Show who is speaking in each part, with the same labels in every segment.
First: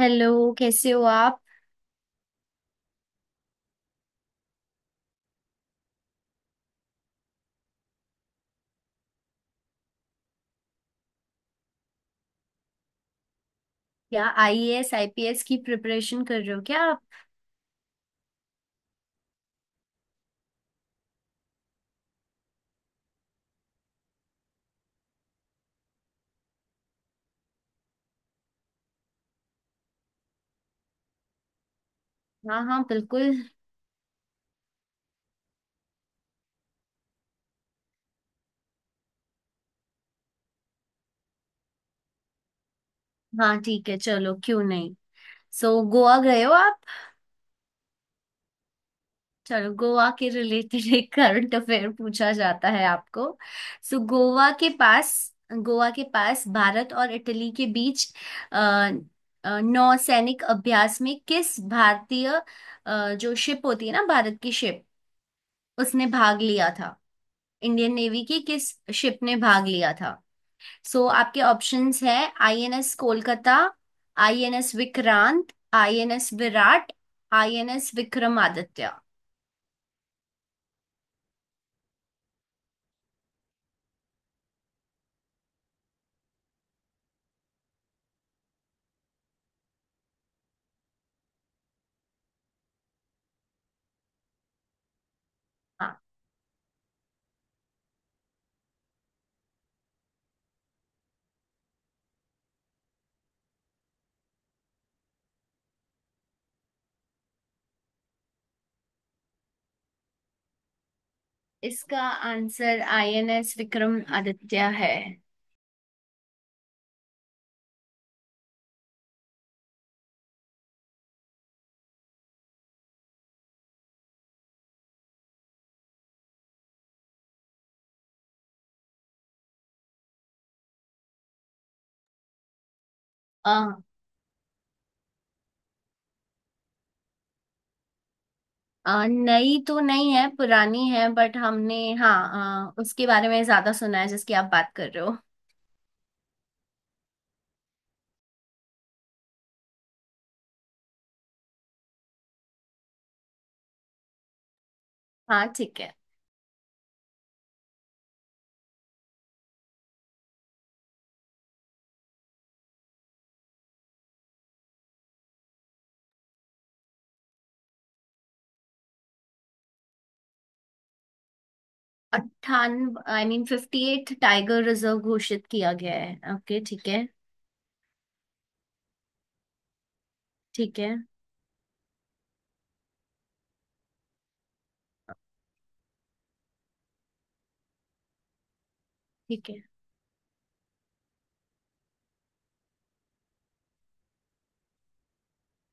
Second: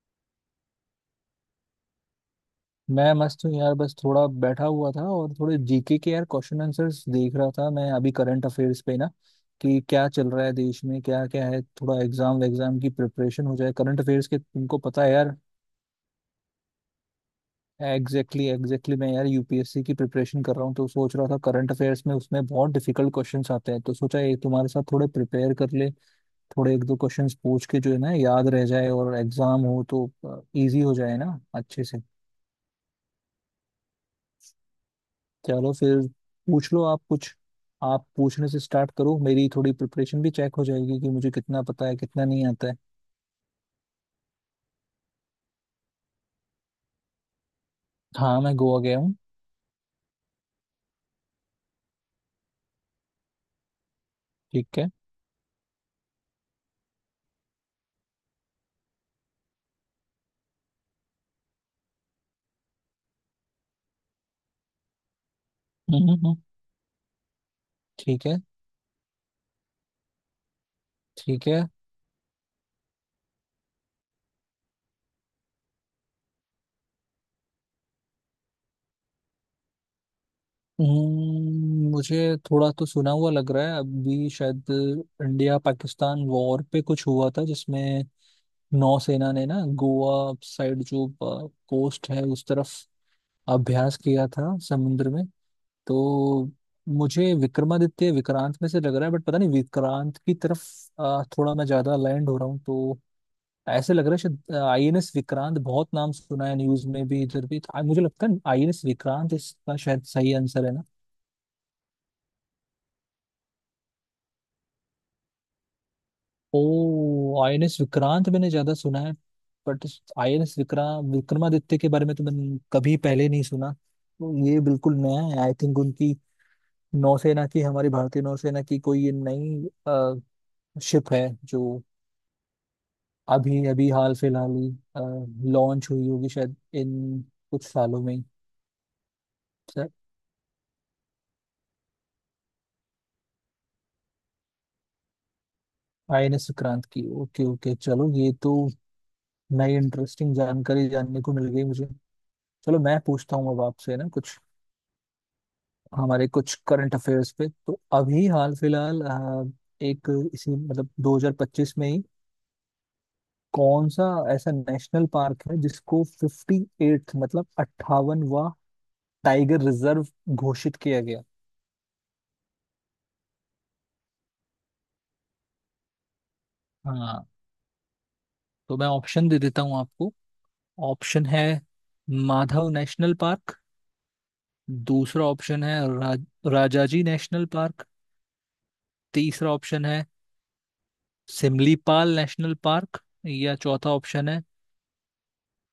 Speaker 1: Hello. कैसे हो आप?
Speaker 2: मैं मस्त हूँ यार। बस थोड़ा बैठा हुआ था और थोड़े जीके के यार क्वेश्चन आंसर्स देख रहा था। मैं अभी करंट अफेयर्स पे ना कि क्या चल रहा है देश में क्या क्या है। थोड़ा एग्जाम एग्जाम की प्रिपरेशन हो जाए करंट
Speaker 1: क्या
Speaker 2: अफेयर्स के। तुमको
Speaker 1: आईएएस
Speaker 2: पता है यार।
Speaker 1: आईपीएस की प्रिपरेशन कर रहे हो क्या आप?
Speaker 2: Exactly exactly. मैं यार यूपीएससी की प्रिपरेशन कर रहा हूँ तो सोच रहा था करंट अफेयर्स में उसमें बहुत डिफिकल्ट क्वेश्चंस आते हैं। तो सोचा ये तुम्हारे साथ थोड़े प्रिपेयर कर ले, थोड़े एक दो क्वेश्चंस पूछ के जो है ना याद रह जाए, और एग्जाम हो तो इजी हो जाए ना अच्छे से।
Speaker 1: हाँ हाँ बिल्कुल।
Speaker 2: चलो फिर, पूछ लो आप कुछ। आप पूछने से स्टार्ट करो, मेरी थोड़ी प्रिपरेशन भी चेक हो जाएगी कि मुझे कितना पता है कितना नहीं आता है।
Speaker 1: हाँ ठीक है, चलो क्यों नहीं। सो गोवा गए हो आप?
Speaker 2: हाँ मैं गोवा गया हूँ।
Speaker 1: चलो गोवा के रिलेटेड एक करंट अफेयर पूछा जाता है आपको। सो गोवा के
Speaker 2: ठीक है।
Speaker 1: पास, गोवा के पास भारत और इटली के बीच अ, नौसैनिक अभ्यास में किस भारतीय, जो शिप होती है ना भारत की शिप,
Speaker 2: हम्म,
Speaker 1: उसने
Speaker 2: हम्म, हम्म।
Speaker 1: भाग लिया था। इंडियन नेवी
Speaker 2: ठीक
Speaker 1: की
Speaker 2: है।
Speaker 1: किस शिप ने भाग लिया था? सो आपके
Speaker 2: ठीक है।
Speaker 1: ऑप्शंस है INS Kolkata, INS Vikrant, INS Viraat, INS Vikramaditya.
Speaker 2: मुझे थोड़ा तो सुना हुआ लग रहा है अभी शायद। इंडिया पाकिस्तान वॉर पे कुछ हुआ था जिसमें नौसेना ने ना गोवा साइड जो कोस्ट है उस तरफ अभ्यास किया था समुद्र में।
Speaker 1: हाँ
Speaker 2: तो मुझे विक्रमादित्य विक्रांत में से लग रहा है, बट पता नहीं विक्रांत की तरफ थोड़ा मैं ज्यादा अलाइंड हो रहा हूँ। तो ऐसे लग रहा है शायद आईएनएस विक्रांत, बहुत नाम सुना है न्यूज में भी इधर भी। मुझे लगता है आईएनएस विक्रांत इसका शायद सही आंसर है ना।
Speaker 1: इसका आंसर आईएनएस विक्रमादित्य है।
Speaker 2: ओ, आईएनएस विक्रांत मैंने ज्यादा सुना है, बट आईएनएस विक्रांत विक्रमादित्य के बारे में तो मैंने कभी पहले नहीं सुना। तो ये बिल्कुल नया है आई थिंक। उनकी नौसेना की, हमारी भारतीय नौसेना की, कोई ये नई शिप है जो
Speaker 1: आ,
Speaker 2: अभी अभी हाल फिलहाल ही लॉन्च हुई होगी शायद इन कुछ सालों में।
Speaker 1: आ, नई तो
Speaker 2: सर।
Speaker 1: नहीं है, पुरानी है, बट हमने, हाँ, उसके बारे में ज्यादा सुना है जिसकी आप बात कर रहे हो।
Speaker 2: आईएनएस सुक्रांत की। ओके ओके, चलो ये तो नई इंटरेस्टिंग जानकारी जानने को मिल गई मुझे। चलो मैं पूछता हूँ अब आपसे ना कुछ
Speaker 1: हाँ ठीक है।
Speaker 2: हमारे कुछ करंट अफेयर्स पे। तो अभी हाल फिलहाल एक, इसी मतलब 2025 में ही कौन सा ऐसा नेशनल पार्क है जिसको 58th मतलब 58वां टाइगर रिजर्व घोषित किया गया।
Speaker 1: 98 आई मीन 58 टाइगर रिजर्व घोषित किया गया है, ओके ठीक है।
Speaker 2: हाँ तो मैं ऑप्शन दे देता हूँ आपको।
Speaker 1: ठीक है।
Speaker 2: ऑप्शन है माधव नेशनल पार्क। दूसरा ऑप्शन है रा, राजाजी नेशनल पार्क।
Speaker 1: ठीक
Speaker 2: तीसरा
Speaker 1: है,
Speaker 2: ऑप्शन है सिमलीपाल नेशनल पार्क। या चौथा ऑप्शन है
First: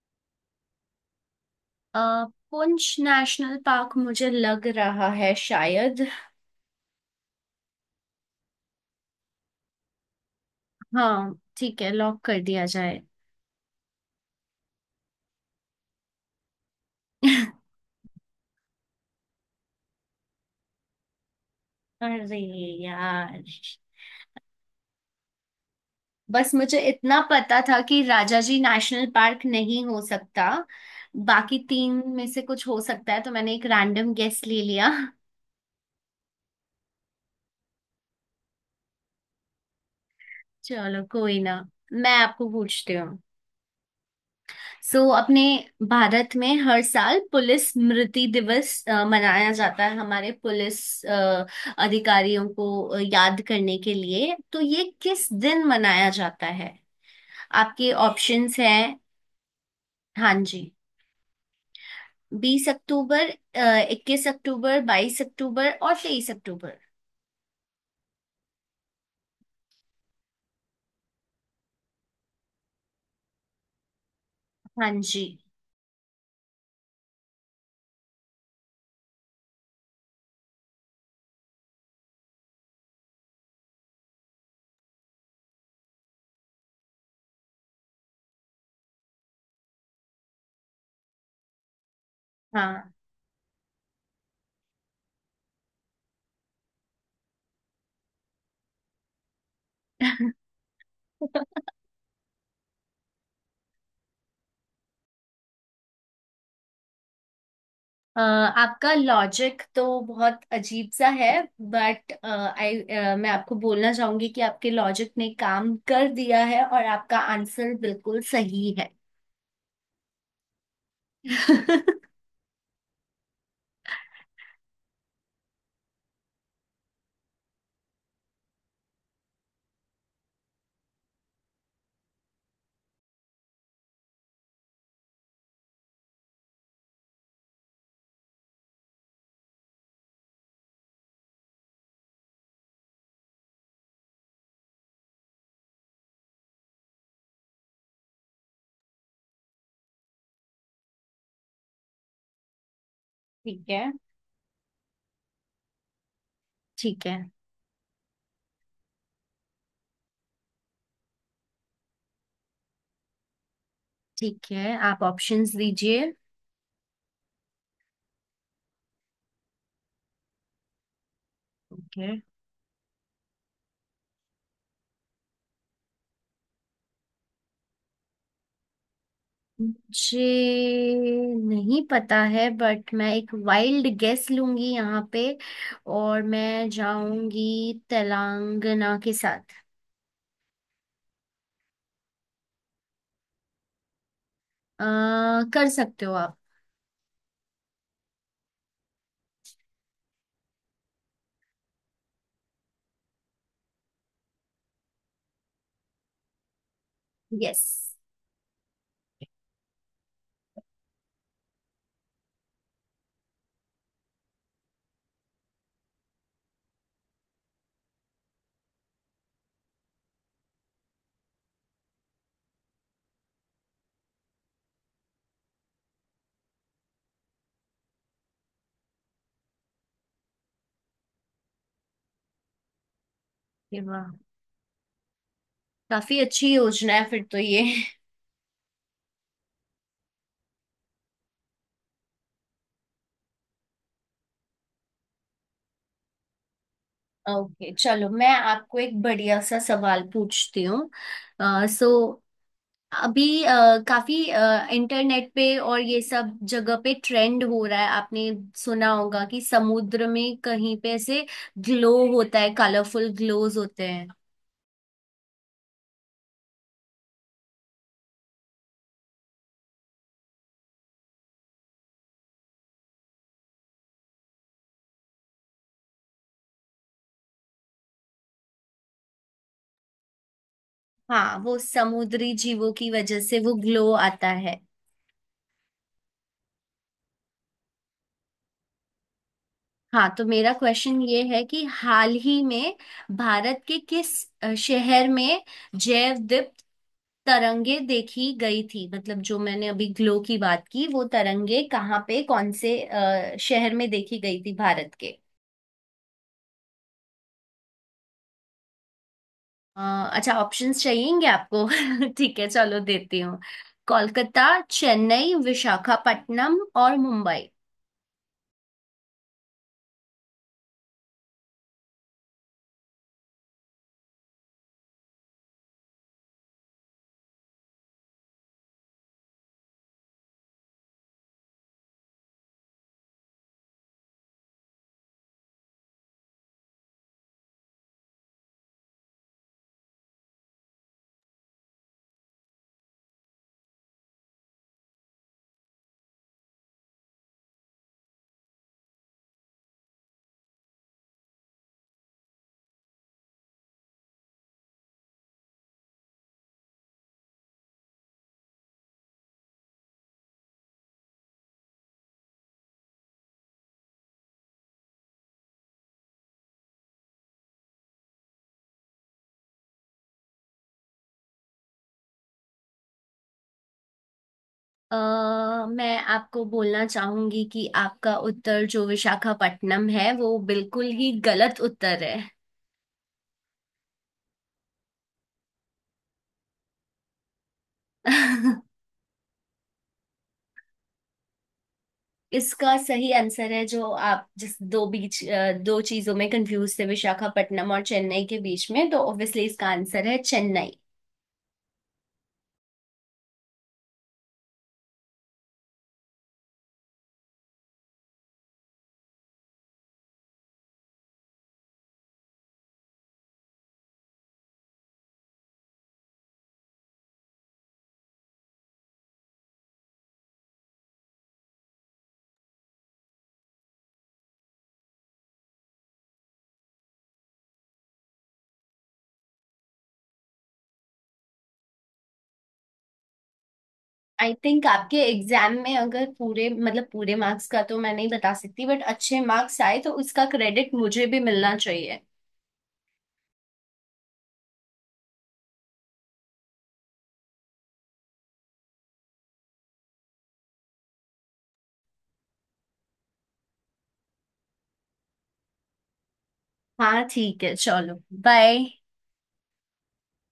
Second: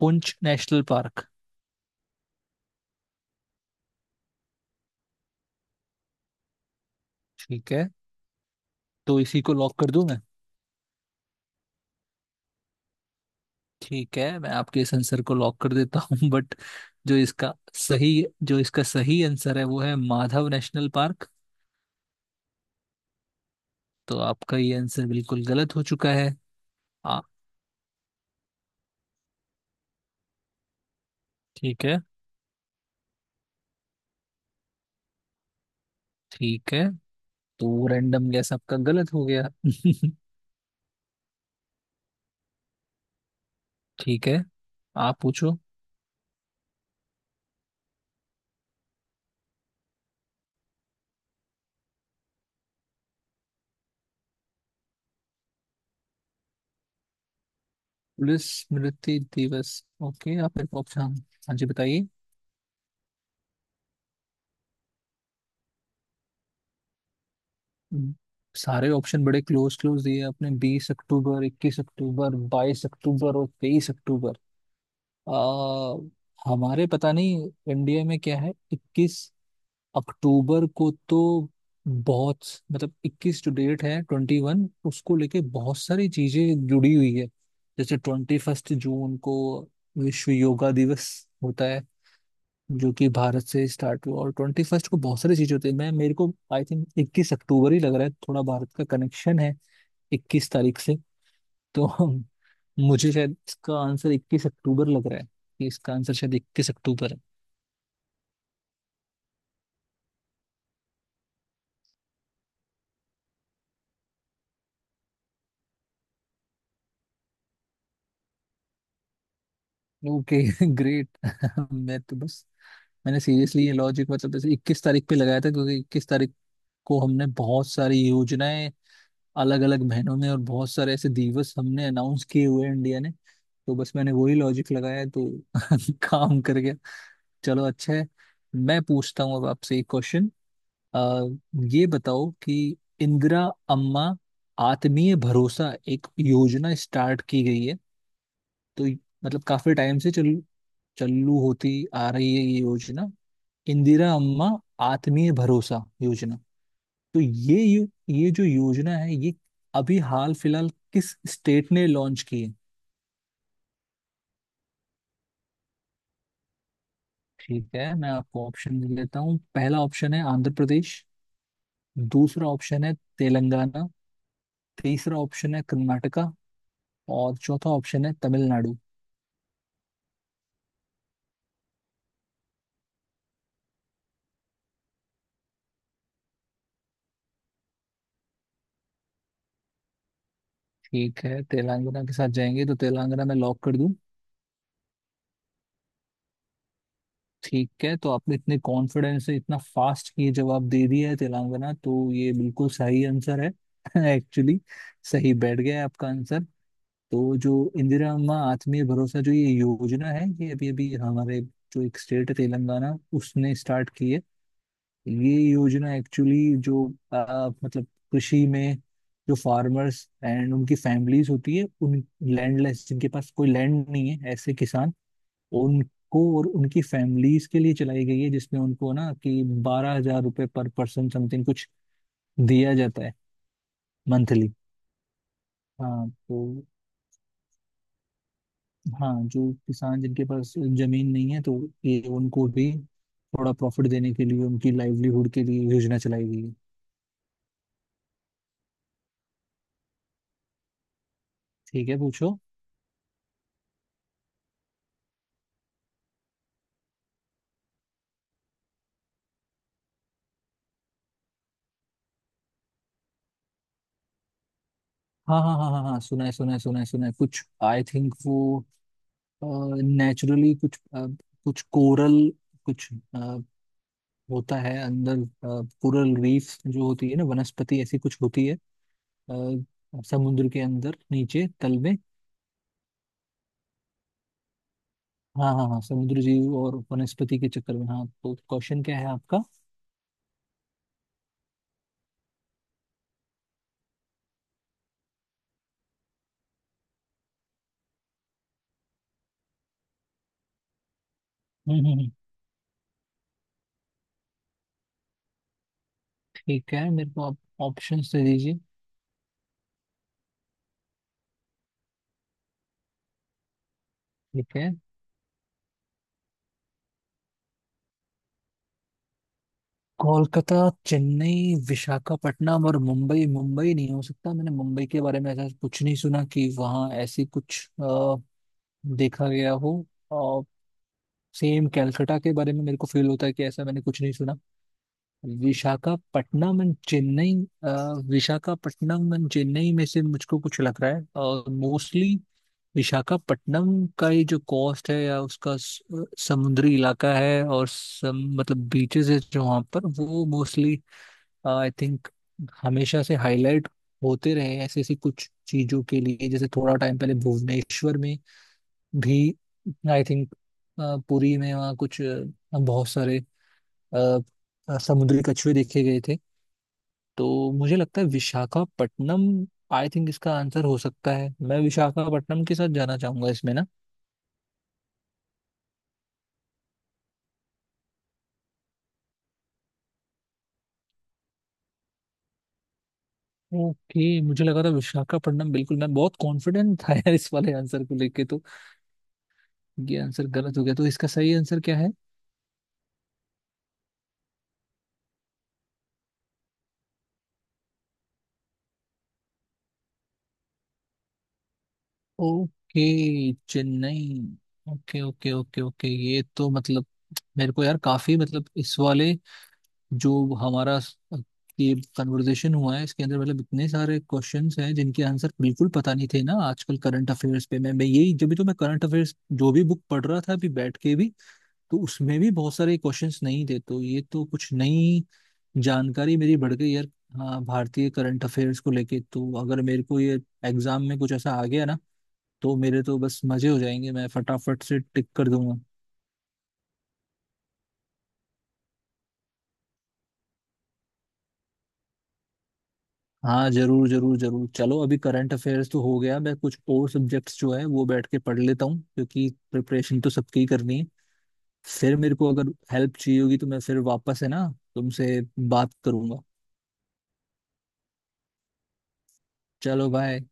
Speaker 2: पुंछ नेशनल पार्क।
Speaker 1: अ, पुंछ नेशनल पार्क मुझे लग रहा है शायद।
Speaker 2: ठीक है, तो इसी को लॉक कर दूं मैं।
Speaker 1: हाँ ठीक है, लॉक कर दिया जाए।
Speaker 2: ठीक है, मैं आपके इस आंसर को लॉक कर देता हूँ बट जो इसका सही जो इसका सही आंसर है वो है माधव नेशनल पार्क।
Speaker 1: अरे यार,
Speaker 2: तो आपका ये आंसर बिल्कुल गलत हो चुका है।
Speaker 1: बस मुझे इतना
Speaker 2: हाँ।
Speaker 1: पता था कि राजाजी नेशनल पार्क नहीं हो सकता, बाकी
Speaker 2: ठीक है।
Speaker 1: तीन में से कुछ हो सकता है तो मैंने एक रैंडम गेस ले लिया।
Speaker 2: ठीक है। तो रैंडम गैस आपका गलत हो गया
Speaker 1: चलो कोई ना, मैं आपको पूछती हूँ।
Speaker 2: ठीक है, आप
Speaker 1: अपने
Speaker 2: पूछो।
Speaker 1: भारत में हर साल पुलिस स्मृति दिवस मनाया जाता है, हमारे पुलिस अ, अधिकारियों को याद करने के लिए। तो ये किस दिन मनाया जाता है? आपके
Speaker 2: पुलिस
Speaker 1: ऑप्शंस हैं,
Speaker 2: स्मृति दिवस।
Speaker 1: हाँ
Speaker 2: ओके, आप
Speaker 1: जी,
Speaker 2: मेरे को ऑप्शन, हाँ जी बताइए।
Speaker 1: 20 अक्टूबर, 21 अक्टूबर, 22 अक्टूबर और 23 अक्टूबर।
Speaker 2: हम्म, सारे ऑप्शन बड़े क्लोज क्लोज दिए आपने, 20 अक्टूबर, 21 अक्टूबर, 22 अक्टूबर और 23 अक्टूबर।
Speaker 1: हाँ जी।
Speaker 2: आ, हमारे पता नहीं इंडिया में क्या है। 21 अक्टूबर को तो बहुत, मतलब 21 जो डेट है 21, उसको लेके बहुत सारी चीजें जुड़ी हुई है। जैसे 21 जून को विश्व योगा दिवस होता है
Speaker 1: हाँ।
Speaker 2: जो कि भारत से स्टार्ट हुआ। और 21st को बहुत सारी चीजें होती है। मैं मेरे को आई थिंक 21 अक्टूबर ही लग रहा है। थोड़ा भारत का कनेक्शन है इक्कीस तारीख से। तो मुझे शायद इसका आंसर 21 अक्टूबर लग रहा है। कि इसका आंसर शायद 21 अक्टूबर है।
Speaker 1: आपका लॉजिक तो बहुत अजीब सा है, बट आई मैं आपको बोलना चाहूंगी कि आपके लॉजिक ने काम कर दिया है और आपका आंसर बिल्कुल सही है।
Speaker 2: ओके, ग्रेट मैं तो बस, मैंने सीरियसली ये लॉजिक मतलब जैसे 21 तारीख पे लगाया था, क्योंकि 21 तारीख को हमने बहुत सारी योजनाएं अलग अलग महीनों में और बहुत सारे ऐसे दिवस हमने अनाउंस किए हुए हैं इंडिया ने। तो बस मैंने वही लॉजिक लगाया तो काम कर गया। चलो अच्छा है। मैं पूछता हूँ अब आपसे एक क्वेश्चन। आ, ये बताओ कि इंदिरा अम्मा आत्मीय भरोसा एक योजना स्टार्ट की गई है। तो मतलब काफी टाइम से चल चालू होती आ रही है ये योजना।
Speaker 1: ठीक है।
Speaker 2: इंदिरा अम्मा आत्मीय भरोसा योजना।
Speaker 1: ठीक
Speaker 2: तो
Speaker 1: है।
Speaker 2: ये ये जो योजना है ये अभी हाल फिलहाल किस स्टेट ने लॉन्च की है।
Speaker 1: ठीक है, आप ऑप्शंस दीजिए।
Speaker 2: ठीक है, मैं आपको ऑप्शन दे देता हूँ। पहला ऑप्शन है आंध्र प्रदेश।
Speaker 1: ओके।
Speaker 2: दूसरा ऑप्शन है तेलंगाना। तीसरा ऑप्शन है कर्नाटका। और चौथा ऑप्शन है तमिलनाडु।
Speaker 1: मुझे नहीं पता है बट मैं एक वाइल्ड गेस लूंगी यहाँ पे, और मैं जाऊंगी तेलंगाना के साथ।
Speaker 2: ठीक है, तेलंगाना के साथ जाएंगे तो तेलंगाना में लॉक कर दूं।
Speaker 1: अ, कर सकते हो आप।
Speaker 2: ठीक है, तो आपने इतने कॉन्फिडेंस से इतना फास्ट ये जवाब दे दिया है तेलंगाना, तो ये बिल्कुल सही आंसर है एक्चुअली सही बैठ गया है आपका आंसर। तो जो
Speaker 1: यस।
Speaker 2: इंदिरा अम्मा आत्मीय भरोसा जो ये योजना है, ये अभी अभी हमारे जो एक स्टेट है तेलंगाना, उसने स्टार्ट की है। ये योजना एक्चुअली जो मतलब कृषि में जो फार्मर्स एंड उनकी फैमिलीज होती है, उन लैंडलेस जिनके पास कोई लैंड नहीं है ऐसे किसान, उनको और उनकी फैमिलीज के लिए चलाई गई है, जिसमें उनको ना कि 12,000 रुपये पर पर्सन समथिंग कुछ दिया जाता है
Speaker 1: वाह,
Speaker 2: मंथली। हाँ
Speaker 1: काफी अच्छी
Speaker 2: तो,
Speaker 1: योजना है फिर तो ये।
Speaker 2: हाँ जो किसान जिनके पास जमीन नहीं है, तो ये उनको भी थोड़ा प्रॉफिट देने के लिए उनकी लाइवलीहुड के लिए योजना चलाई गई है।
Speaker 1: ओके चलो मैं आपको एक बढ़िया सा सवाल पूछती हूँ। सो
Speaker 2: ठीक है पूछो।
Speaker 1: अभी काफी इंटरनेट पे और ये सब जगह पे ट्रेंड हो रहा है, आपने सुना होगा कि समुद्र में कहीं पे ऐसे ग्लो होता है, कलरफुल ग्लोज होते हैं।
Speaker 2: हाँ हाँ हाँ हाँ हाँ, सुना है सुना है सुना है सुना है। कुछ आई थिंक वो नेचुरली कुछ कुछ कोरल कुछ अ, होता है अंदर। कोरल रीफ जो होती है ना, वनस्पति ऐसी कुछ होती है समुद्र के अंदर
Speaker 1: हाँ,
Speaker 2: नीचे
Speaker 1: वो
Speaker 2: तल में।
Speaker 1: समुद्री जीवों की वजह से वो ग्लो आता है।
Speaker 2: हाँ हाँ हाँ, समुद्र जीव और वनस्पति के चक्कर में, हाँ। तो क्वेश्चन क्या है आपका।
Speaker 1: हाँ तो मेरा क्वेश्चन ये है कि हाल ही में भारत के किस शहर में जैव तरंगे देखी गई थी? मतलब जो मैंने अभी ग्लो की बात की, वो तरंगे
Speaker 2: हम्म हम्म
Speaker 1: कहाँ
Speaker 2: हम्म,
Speaker 1: पे, कौन से शहर में देखी गई थी भारत के?
Speaker 2: ठीक है मेरे को आप ऑप्शन दे दीजिए।
Speaker 1: अ, अच्छा ऑप्शंस चाहिएंगे आपको? ठीक है चलो देती हूँ। कोलकाता,
Speaker 2: ठीक है।
Speaker 1: चेन्नई, विशाखापट्टनम और मुंबई।
Speaker 2: कोलकाता, चेन्नई, विशाखापट्टनम और मुंबई। मुंबई नहीं हो सकता, मैंने मुंबई के बारे में ऐसा कुछ नहीं सुना कि वहाँ ऐसी कुछ देखा गया हो। और सेम कैलकाटा के बारे में मेरे को फील होता है कि ऐसा मैंने कुछ नहीं सुना। विशाखापट्टनम एंड चेन्नई, अ, विशाखापट्टनम एंड चेन्नई में से मुझको कुछ लग रहा है। और मोस्टली विशाखापट्टनम का ये जो कोस्ट है या उसका समुद्री इलाका है और मतलब बीचेस है जो वहाँ पर, वो मोस्टली आई थिंक हमेशा से हाईलाइट होते रहे ऐसी ऐसी कुछ चीजों के लिए। जैसे थोड़ा टाइम पहले भुवनेश्वर में भी आई थिंक पुरी में वहाँ कुछ बहुत सारे अ, समुद्री कछुए देखे गए थे। तो मुझे लगता है विशाखापट्टनम आई थिंक इसका आंसर हो सकता है। मैं विशाखापट्टनम के साथ जाना चाहूंगा इसमें ना।
Speaker 1: अ, मैं आपको बोलना चाहूंगी कि आपका उत्तर जो विशाखापट्टनम है, वो बिल्कुल ही गलत उत्तर है।
Speaker 2: ओके, मुझे लगा था विशाखापट्टनम बिल्कुल, मैं बहुत कॉन्फिडेंट था यार इस वाले आंसर को लेके, तो ये आंसर गलत हो गया। तो इसका सही आंसर क्या है।
Speaker 1: इसका सही आंसर है, जो आप जिस दो बीच दो चीजों में कंफ्यूज थे, विशाखापट्टनम और चेन्नई के बीच में, तो ऑब्वियसली इसका आंसर है Chennai.
Speaker 2: Okay, Chennai. Okay okay okay okay, ये तो मतलब मेरे को यार काफी, मतलब इस वाले जो हमारा ये कन्वर्सेशन हुआ है इसके अंदर मतलब इतने सारे क्वेश्चंस हैं जिनके आंसर बिल्कुल पता नहीं थे ना। आजकल करंट अफेयर्स पे मैं यही, जब भी तो मैं करंट अफेयर्स जो भी बुक पढ़ रहा था अभी बैठ के भी, तो उसमें भी बहुत सारे क्वेश्चंस नहीं थे। तो ये तो कुछ नई जानकारी मेरी बढ़ गई यार। हाँ भारतीय करंट अफेयर्स को लेके, तो अगर मेरे को ये एग्जाम में कुछ ऐसा आ गया ना, तो मेरे तो बस मजे हो जाएंगे, मैं
Speaker 1: आई
Speaker 2: फटाफट
Speaker 1: थिंक
Speaker 2: से
Speaker 1: आपके
Speaker 2: टिक कर
Speaker 1: एग्जाम
Speaker 2: दूंगा।
Speaker 1: में अगर पूरे मतलब पूरे मार्क्स का तो मैं नहीं बता सकती, बट अच्छे मार्क्स आए तो उसका क्रेडिट मुझे भी मिलना चाहिए।
Speaker 2: हाँ जरूर जरूर जरूर। चलो अभी करंट अफेयर्स तो हो गया, मैं कुछ और सब्जेक्ट्स जो है वो बैठ के पढ़ लेता हूँ क्योंकि प्रिपरेशन तो सबकी ही करनी है। फिर मेरे को अगर हेल्प चाहिए होगी तो मैं फिर वापस, है ना, तुमसे बात करूंगा।
Speaker 1: हाँ ठीक है चलो बाय।
Speaker 2: चलो बाय।